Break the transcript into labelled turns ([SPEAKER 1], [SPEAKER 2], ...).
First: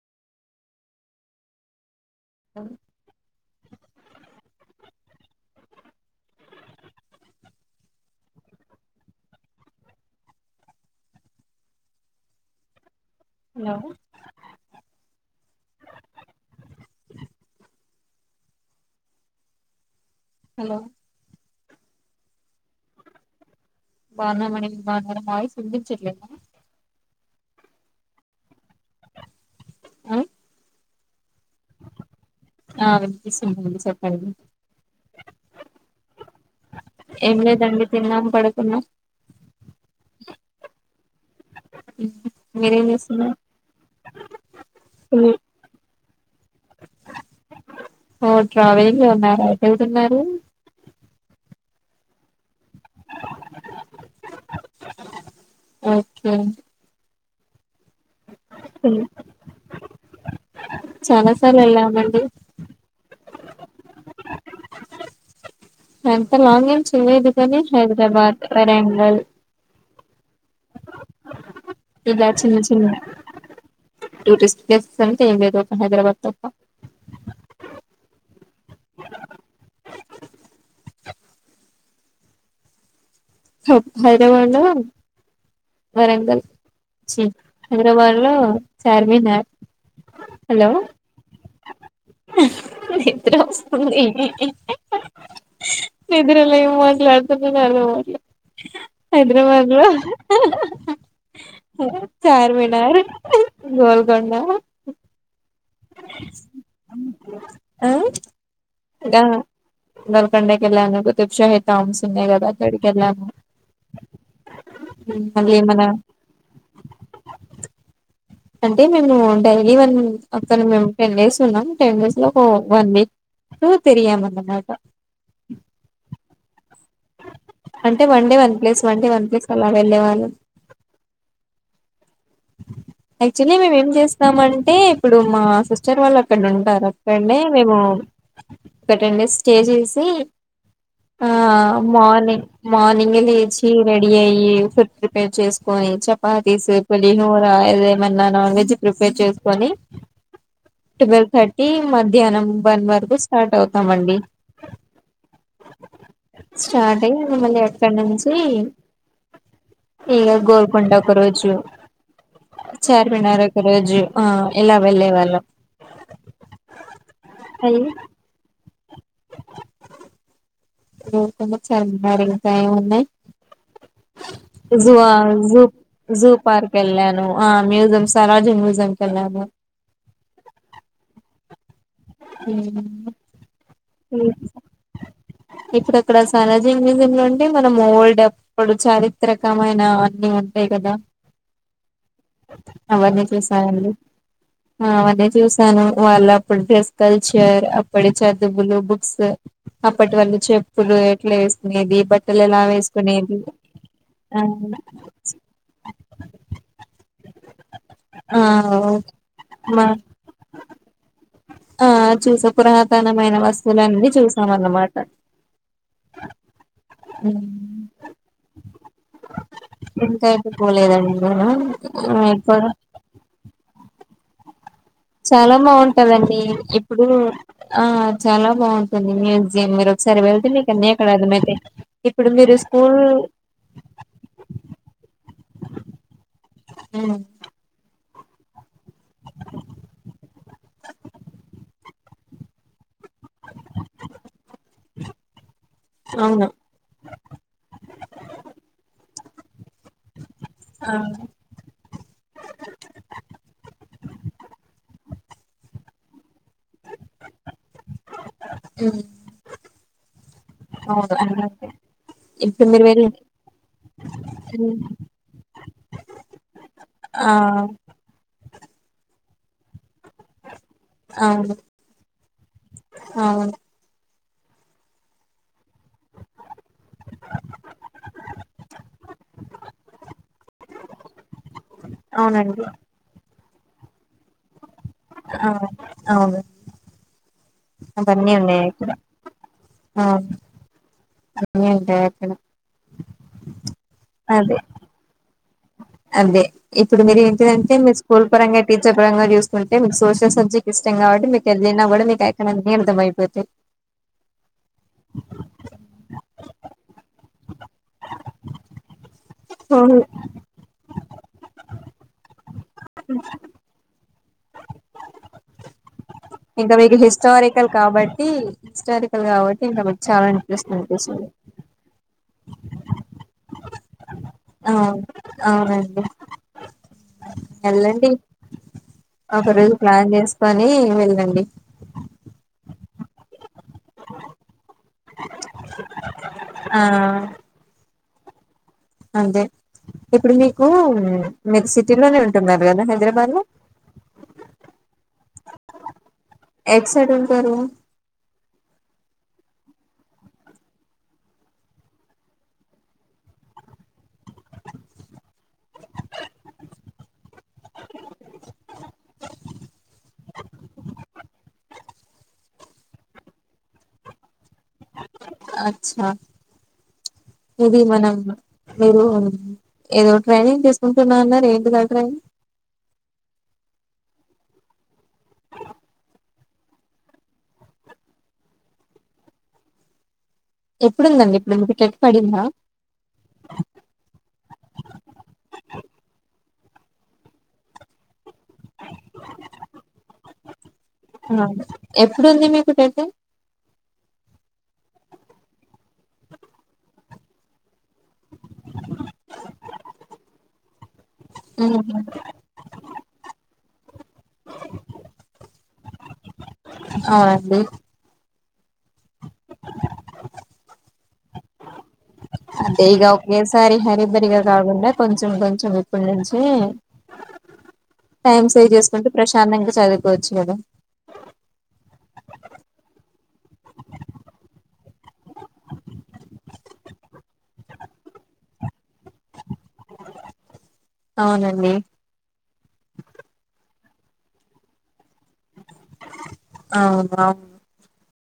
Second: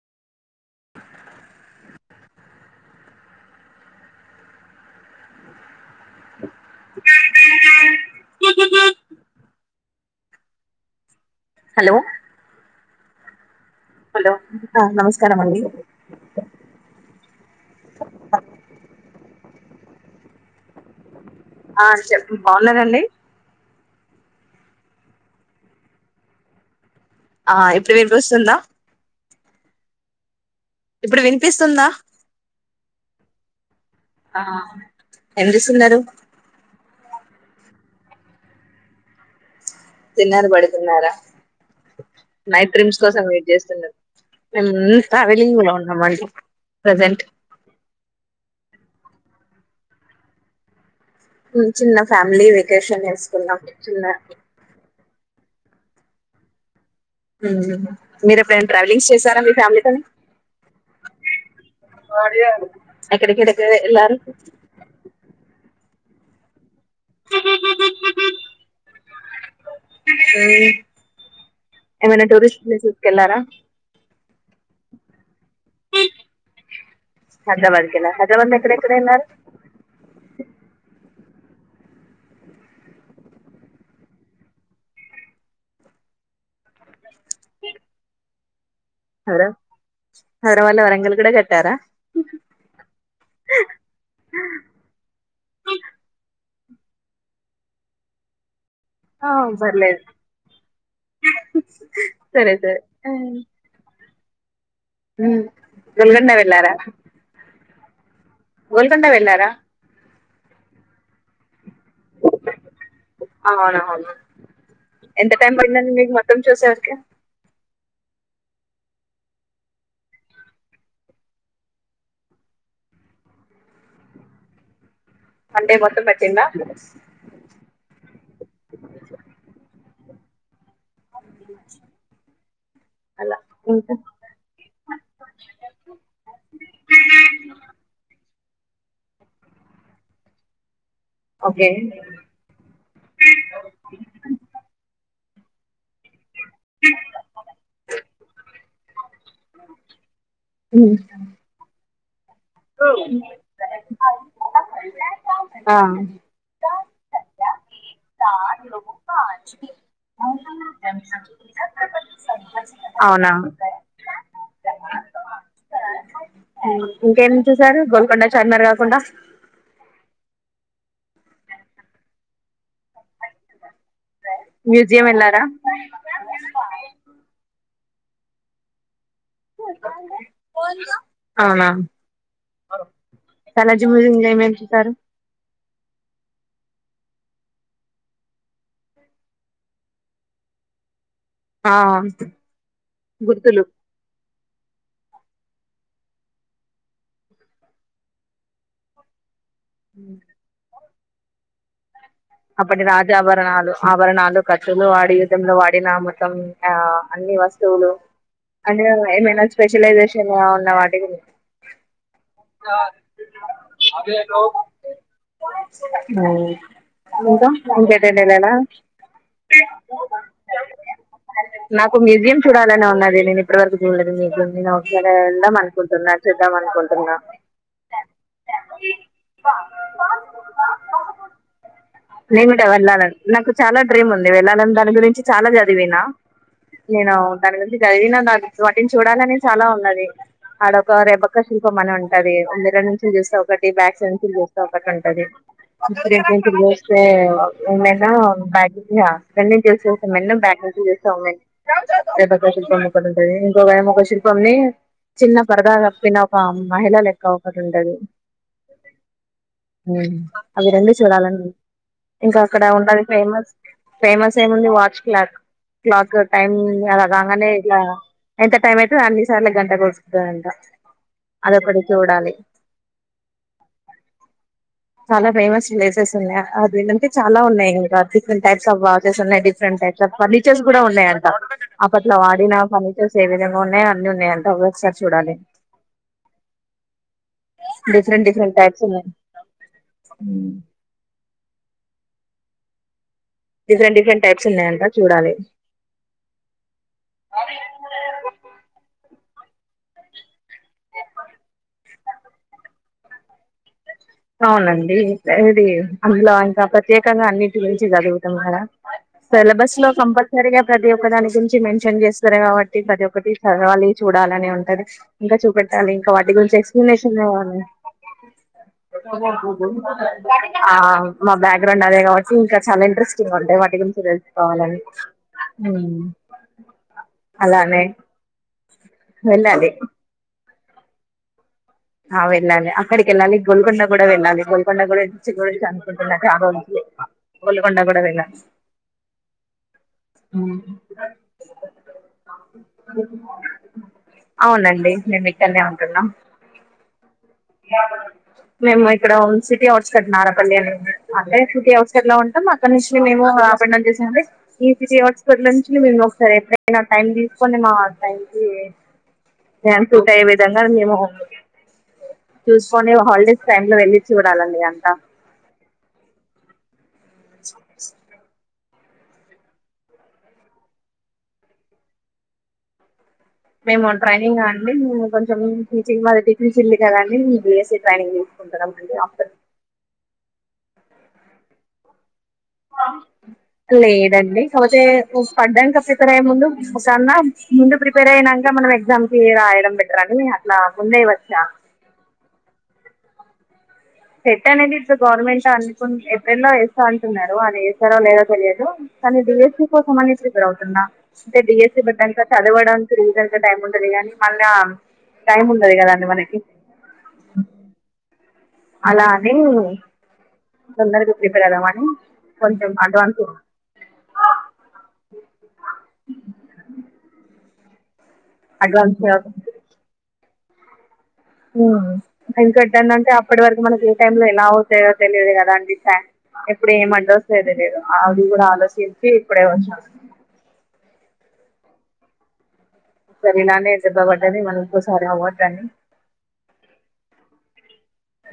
[SPEAKER 1] అ
[SPEAKER 2] hello hello ఆ నమస్కారమండి
[SPEAKER 1] hello
[SPEAKER 2] ఆ చెప్పు బాగున్నారండి
[SPEAKER 1] బానామని నా వాయిస్ వినిపిచట్లేదా
[SPEAKER 2] ఆ ఇప్పుడు విని వస్తుందా
[SPEAKER 1] ఆ
[SPEAKER 2] ఇప్పుడు వినిపిస్తుందా
[SPEAKER 1] ఆ వినిపిస్తుంది అండి చెప్పండి
[SPEAKER 2] ఎం చేస్తున్నారు
[SPEAKER 1] ఎం లేదండి తిన్నాం పడుకున్నా
[SPEAKER 2] తిన్నార బడికున్నారా నైట్
[SPEAKER 1] మీరేం
[SPEAKER 2] డ్రీమ్స్ కోసం
[SPEAKER 1] చేస్తున్నారు
[SPEAKER 2] వెయిట్ చేస్తున్నరు. ఉమ్ ట్రావెలింగ్ లో ఉన్నాం అండి. ప్రజెంట్
[SPEAKER 1] ఉన్నారు.
[SPEAKER 2] చిన్న ఫ్యామిలీ వెకేషన్ వేసుకున్నాం చిన్న
[SPEAKER 1] ఓకే
[SPEAKER 2] అజ మీరు ఎప్పుడైనా ట్రావెలింగ్ చేసారా మీ ఫ్యామిలీతోని
[SPEAKER 1] చాలా సార్లు వెళ్ళామండి
[SPEAKER 2] ఎక్కడెక్కడ వెళ్ళారు.
[SPEAKER 1] ఎంత లాంగ్ చేయలేదు కానీ హైదరాబాద్, వరంగల్.
[SPEAKER 2] ఏమనా
[SPEAKER 1] ఇలా చిన్న
[SPEAKER 2] టూరిస్ట్
[SPEAKER 1] చిన్న
[SPEAKER 2] ప్లేసెస్ కి వెళ్ళారా
[SPEAKER 1] టూరిస్ట్ ప్లేసెస్ అంటే ఏం లేదు ఒక హైదరాబాద్ తప్ప
[SPEAKER 2] హైదరాబాద్ కేన హైదరాబాద్ ల ఎక్కడక్కడ వెళ్లారు.
[SPEAKER 1] హైదరాబాద్ లో వరంగల్ హైదరాబాద్ లో చార్మినార్ హలో
[SPEAKER 2] హైదరాబాద్ లో వరంగల్ కూడా కట్టారా
[SPEAKER 1] నిద్ర వస్తుంది. నిద్ర నువ్వు అట్లా అడుగుతుంటేనే అర్థం అవ్వట్లే.
[SPEAKER 2] ఆ
[SPEAKER 1] హైదరాబాద్ లో
[SPEAKER 2] పర్లేదు సరే సరే
[SPEAKER 1] చార్మినార్, గోల్కొండ.
[SPEAKER 2] ఉమ్. గోల్కొండ వెళ్ళారా.
[SPEAKER 1] ఆ
[SPEAKER 2] గుల్కొండ వెళ్లారా.
[SPEAKER 1] గోల్కొండ కి వెళ్ళాము. టామ్స్ ఉన్నాయి కదా అక్కడికి వెళ్ళాము
[SPEAKER 2] అవునవును ఎంత టైం
[SPEAKER 1] అందులో ఏమన్నా.
[SPEAKER 2] పడిందండి మీకు మొత్తం చూసేవరకి
[SPEAKER 1] అంటే మేము డైలీ వన్ అక్కడ మేము టెన్ డేస్ ఉన్నాం టెన్ డేస్ లో ఒక వన్ వీక్ తిరిగామన్నమాట.
[SPEAKER 2] వన్ డే మొత్తం పట్టిందా
[SPEAKER 1] అంటే one day one place one day one place అలా వెళ్ళేవాళ్ళుము.
[SPEAKER 2] అ
[SPEAKER 1] యాక్చువలీ మేము ఏం చేస్తామంటే ఇప్పుడు మా సిస్టర్ వాళ్ళు అక్కడ ఉంటారు అక్కనే మేము ఒక టెన్ డేస్ స్టే చేసి. ఆ
[SPEAKER 2] ఓకే
[SPEAKER 1] మార్నింగ్ మార్నింగ్ లేచి రెడియయి. చేసుకొని చపాతి పులిహోర ఏదేమన్నా నాన్ వెజ్ ప్రిపేర్ చేసుకొని
[SPEAKER 2] ఉమ్.
[SPEAKER 1] Twelve thirty. వన్ వరకు స్టార్ట్ అవుతామండి.
[SPEAKER 2] ఆ
[SPEAKER 1] స్టార్ట్ అయ మళ్ళీ ఎక్కడ నుంచి ఇగ గోల్కొండ ఒక రోజు
[SPEAKER 2] అవునా
[SPEAKER 1] చార్మినార్
[SPEAKER 2] ఉమ్.
[SPEAKER 1] ఒక రోజు ఆ ఇలా వెళ్ళే వాళ్ళం.
[SPEAKER 2] ఈసారి
[SPEAKER 1] అయి
[SPEAKER 2] గోల్కొండ. కొండా
[SPEAKER 1] కొనుక్కొనొచ్చాను మరి ఇంకా ఏమున్నయ్
[SPEAKER 2] మ్యూజియం
[SPEAKER 1] జూఆ
[SPEAKER 2] వెళ్ళారా
[SPEAKER 1] జూ జూపార్క్ ఎల్లాను, ఆ మ్యూజమ్ సాలార్ జంగ్ మ్యూజియం కి ఎల్లాము
[SPEAKER 2] అవునా సాలార్ జంగ్ మ్యూజియం లో ఏమేం చూసారు?
[SPEAKER 1] ఇప్పుడా సాలర్ జంగ్ మ్యూజియంలో అంటే మనం ఓల్డప్పుడు చారిత్రకమైన అన్ని ఉంటాయి గదా.
[SPEAKER 2] ఆ గుర్తులు
[SPEAKER 1] ఆవన్నీ చూసాను వాళ్ళప్పుడు జెస్ కల్చర్ అప్పటి చదువులు బుక్స్ అప్పటి వళ్ళు చెప్ ప్పుడు ఎట్లేసుకునేది బట్
[SPEAKER 2] అప్పటి రాజాభరణాలు ఆభరణాలు
[SPEAKER 1] ఆ
[SPEAKER 2] ఖచులు వాడి యుధంలో వాడిన మొత్తం ఆ అన్ని వస్తువులు
[SPEAKER 1] ఆ
[SPEAKER 2] అన్ని ఏమైనా
[SPEAKER 1] మా
[SPEAKER 2] స్పెషలైజేషన్ ఉన్న వాటికి
[SPEAKER 1] ఆ చూస పురాతనమైన వస్తువులన్నీ చూసాం అన్నమాట.
[SPEAKER 2] ఇంకా ఇంకేటైనఎల్లారా?
[SPEAKER 1] ఇంకా అయితే పోలేదండి నేను
[SPEAKER 2] నాకు మ్యూజియం
[SPEAKER 1] ఎక్కువ
[SPEAKER 2] చూడాలని ఉన్నది నేన్ ఇప్పటి వరకు జూడ్ [unintelligible] నాక్
[SPEAKER 1] చాలా బావుంటదండి ఇప్పుడు
[SPEAKER 2] అనుకుంటున్నా
[SPEAKER 1] ఆ చాలా బావుంటుంది మ్యూజియం మీరోకసారి వెళ్తే మీక అన్నీ అక్కడ అర్థమైతై
[SPEAKER 2] నేను గుడా వెళ్ళాలని నాకు చాలా డ్రీమ్ ఉంది వెళ్ళాలని దాని గురించి చాలా చదివిన నేను
[SPEAKER 1] ఉమ్,
[SPEAKER 2] దాని గురించి చ చదివిన నా బుక్సు వన్ టింగ్ చూడాలనే చాలా ఉన్నది ఆడొక రెబక్క శిల్పం అని ఉన్ అదే ఎందులోనుంచ్ [unintelligible] స్తా ఒకటి, బ్యాక్ సైడ్ తిరిగేస్తా ఒక్ ఫస్ట్ అంటది
[SPEAKER 1] అవును
[SPEAKER 2] [unintelligible] క్లే ఏమైనా [unintelligible] [unintelligible] బ్యాక్
[SPEAKER 1] ఆ,
[SPEAKER 2] సైడ్ తొ చేస్తాం మేం శిల్పం ఒక్కటి ఉంటంది ఇంకొక ఏమో ఒక శిల్పంని చిన్న పర్దాగప్పిన పామ్ మహిళలెక్క ఒకటుంటది,
[SPEAKER 1] ఉమ్,
[SPEAKER 2] ఉమ్ అవి రెండు
[SPEAKER 1] అవును
[SPEAKER 2] చూడాలన్
[SPEAKER 1] అన్నీ ఉంటాయి
[SPEAKER 2] ఇంకా అక్కడ
[SPEAKER 1] ఇప్పుడు మీరు
[SPEAKER 2] ఉండది
[SPEAKER 1] వెళ్ళి
[SPEAKER 2] ఫేమస్ ఫేమస్ ఏముంది
[SPEAKER 1] ఉమ్,
[SPEAKER 2] వాచ్ క్లాక్ క్లాక్ టైమ్ అలా
[SPEAKER 1] ఆ
[SPEAKER 2] కాగానే ఇలా ఎంత టైం అయితదో అన్ని సార్ల గంట కోట్ గంట
[SPEAKER 1] అవును
[SPEAKER 2] అదొకటి చూడాలి
[SPEAKER 1] అవును
[SPEAKER 2] చాలా ఫేమస్ ప్లేసెస్ రెండంటే చాలా ఉన్నాయి ఇంకా డిఫరెంట్ టైప్స్ ఆఫ్ వాచెస్ ఉన్నాయి డిఫరెంట్ టైప్స్ ఆఫ్ ఫర్నిచర్స్ కూడా ఉన్నాయంట, అప్పట్లో వాడిన
[SPEAKER 1] అవునండి
[SPEAKER 2] ఫర్నిచర్స్ ఏ విధంగా ఉన్నాయ్ అన్ని ఉన్నాయంట అవ్
[SPEAKER 1] ఆ అవును
[SPEAKER 2] డిఫరెంట్
[SPEAKER 1] అవన్నీ
[SPEAKER 2] డిఫరెంట్
[SPEAKER 1] ఉన్నాయి
[SPEAKER 2] టైప్స్
[SPEAKER 1] అక్కడ
[SPEAKER 2] ఉన్నాయ్ ఉ
[SPEAKER 1] తానే అంటే ఇక్కడ
[SPEAKER 2] డిఫరెంట్ డిఫరెంట్ టైప్స్ ఉన్నాయంటా చూడాలి.
[SPEAKER 1] అదే ఇప్పుడు మీరు ఏంటిటంటే మీ స్కూల్ పరంగా టీచర్ పరంగా చూసుకుంటే మీకు సోషల్ సబ్జెక్ట్ ఇష్టం కాబట్టి మీకు ఏదైనా కూడా మీకు ఎకానమీ అర్థమయిపోద్ది.
[SPEAKER 2] అవునండి ఈ సారి అందులో అంత ప్రత్యేకగా అన్నిటి గురించి చదువుతాం కదా, సిలబస్ లో కంపల్సరీగా ప్రతి ఒక్క దాని గురించి మెన్షన్ చేస్తారు కాబట్టి ప్రతి ఒక్కటి చదవాలి చూడా చాలానే ఉంటది ఇంకా చూపెట్టాలి ఇంకా వాటి గురించి
[SPEAKER 1] ఇంకా మీకు
[SPEAKER 2] ఎక్స్ప్లెనేషన్ ఇవ్వాలి.
[SPEAKER 1] హిస్టారికల్ కాబట్టి హిస్టారికల్ కాబట్టి ఇంకా మీకు చాలా ఇంట్రెస్ట్
[SPEAKER 2] ఆ
[SPEAKER 1] అనిపిస్తుంది
[SPEAKER 2] మా బ్యాక్గ్రౌండ్ అదే కాబట్టి ఇంకా చాలా ఇంట్రెస్టింగ్ ఉంటాయ్, వాటి గురించి తెలుసుకోవాలని
[SPEAKER 1] అవును
[SPEAKER 2] ఉమ్
[SPEAKER 1] అవునండి
[SPEAKER 2] అలానే
[SPEAKER 1] వెళ్ళండి ఒక
[SPEAKER 2] వెళ్ళాలి
[SPEAKER 1] రోజు ప్లాన్ చేస్ పని వెళ్ళండి
[SPEAKER 2] ఆ వెళ్ళాలి అక్కడికి వెళ్ళాలి గోల్గండ కూడా వెళ్ళాలి గోల్ కొండ గురించి కూడా చానా అనుకుంటున్నా చాలా రోజులు నుంచి
[SPEAKER 1] ఆ
[SPEAKER 2] కొల్లాకొండ కూడా విన్న బ
[SPEAKER 1] అంతే ఇప్పుడు మీకు మీరు సిటీలోనే ఉంటున్నారు కదా హైదరాబాద్ లో
[SPEAKER 2] అవునండి మేము ఇక్కడనే ఉంటున్నాం
[SPEAKER 1] ఎటు సైడ్ ఉంటారు
[SPEAKER 2] మేము ఇక్కడ వొల్ సిటీ అవుట్స్కెట్ నారాపల్లి అని అంటే సిటీ అవుట్స్కెట్ లో ఉంటాం, అక్కడ నుంచి మేము మేము హాఫ్న్ చేసేసి ఈ సిటీ అవుట్స్కట్ నుంచి మేము ఒకసారి ఎప్పుడైనా టైం తీసుకొని మా టైం కి సూట్ అయ్యే విధంగా మేము చూసుకోని హాలిడేస్ టైమ్ లో వెళ్లి చూడాల
[SPEAKER 1] అచ్చ ఇది మనమ్ మీరు ఏదో ట్రైనింగ్ తీసుకుంటున్న అన్నారు ఏంటిది ఆ ట్రైనింగ్
[SPEAKER 2] మేము ట్రైనింగా అండి మేము కొంచెం టీచింగ్ మాది టీచర్ది [unintelligible] కదండి మీ బిఎస్స ట్రైనింగ్ తీసుకుంటున్నాంండి ఆఫ్టర్
[SPEAKER 1] ఎప్పుడుందండి ఇప్పుడు వీకే
[SPEAKER 2] లేదండి కాకపోతే పడ్డాకా ప్రిపేర్ అయ్యే ముందు కాన్న ముందే ప్రిపేర్ అయిన కా మనం ఎగ్జామ్ కి రాయడం బెటర్ అని అట్లా ముందే వచ్చా
[SPEAKER 1] కుటేస
[SPEAKER 2] సెట్ అనేది ఇప్పుడు గవర్నమెంట్ అనుకు ఏప్రిల్ లో వేస్తా అంటున్నారు అది సెరవ్ లేదో తెలియదు కానీ డిఎస్సి కోసం అని ప్రిపేర్ అవుతున్న, అంటే
[SPEAKER 1] ఉమ్,
[SPEAKER 2] డిఎస్సి చదవడానికి రీజన్ టై ఉండది కానీ మల్లా టైం ఉండదు కదా మనకి.
[SPEAKER 1] అవునండి
[SPEAKER 2] అలా అని తొందరగా ప్రిపేర్ అవుదాంమని
[SPEAKER 1] అదే ఇగా ఒకేసారి హరిభరిగా కాకుండా కొంచెం కొంచెం ఇప్పుడు నుంచే టైం సేవ్ చేసుకుంటే
[SPEAKER 2] అడ్వాన్స్
[SPEAKER 1] ప్రశాంతంగా చదువుకోవచ్చు లేదా
[SPEAKER 2] ఇంకందంటే అప్పటి వరకు మనకి ఏ టైమ్ లో ఎలా అవుతాయో తెలిదు గదా అండి ఎప్పుడు ఏం అడ్ వస్ తేలియదు అది కూడా ఆలోచించి ఇప్పుడే వచ్చా
[SPEAKER 1] అవునండి
[SPEAKER 2] ఒక సరి ఇలానే దేబ్బ పడ్డ ది మనం ఇంకోసారి అవ్వద్దని
[SPEAKER 1] అవునవును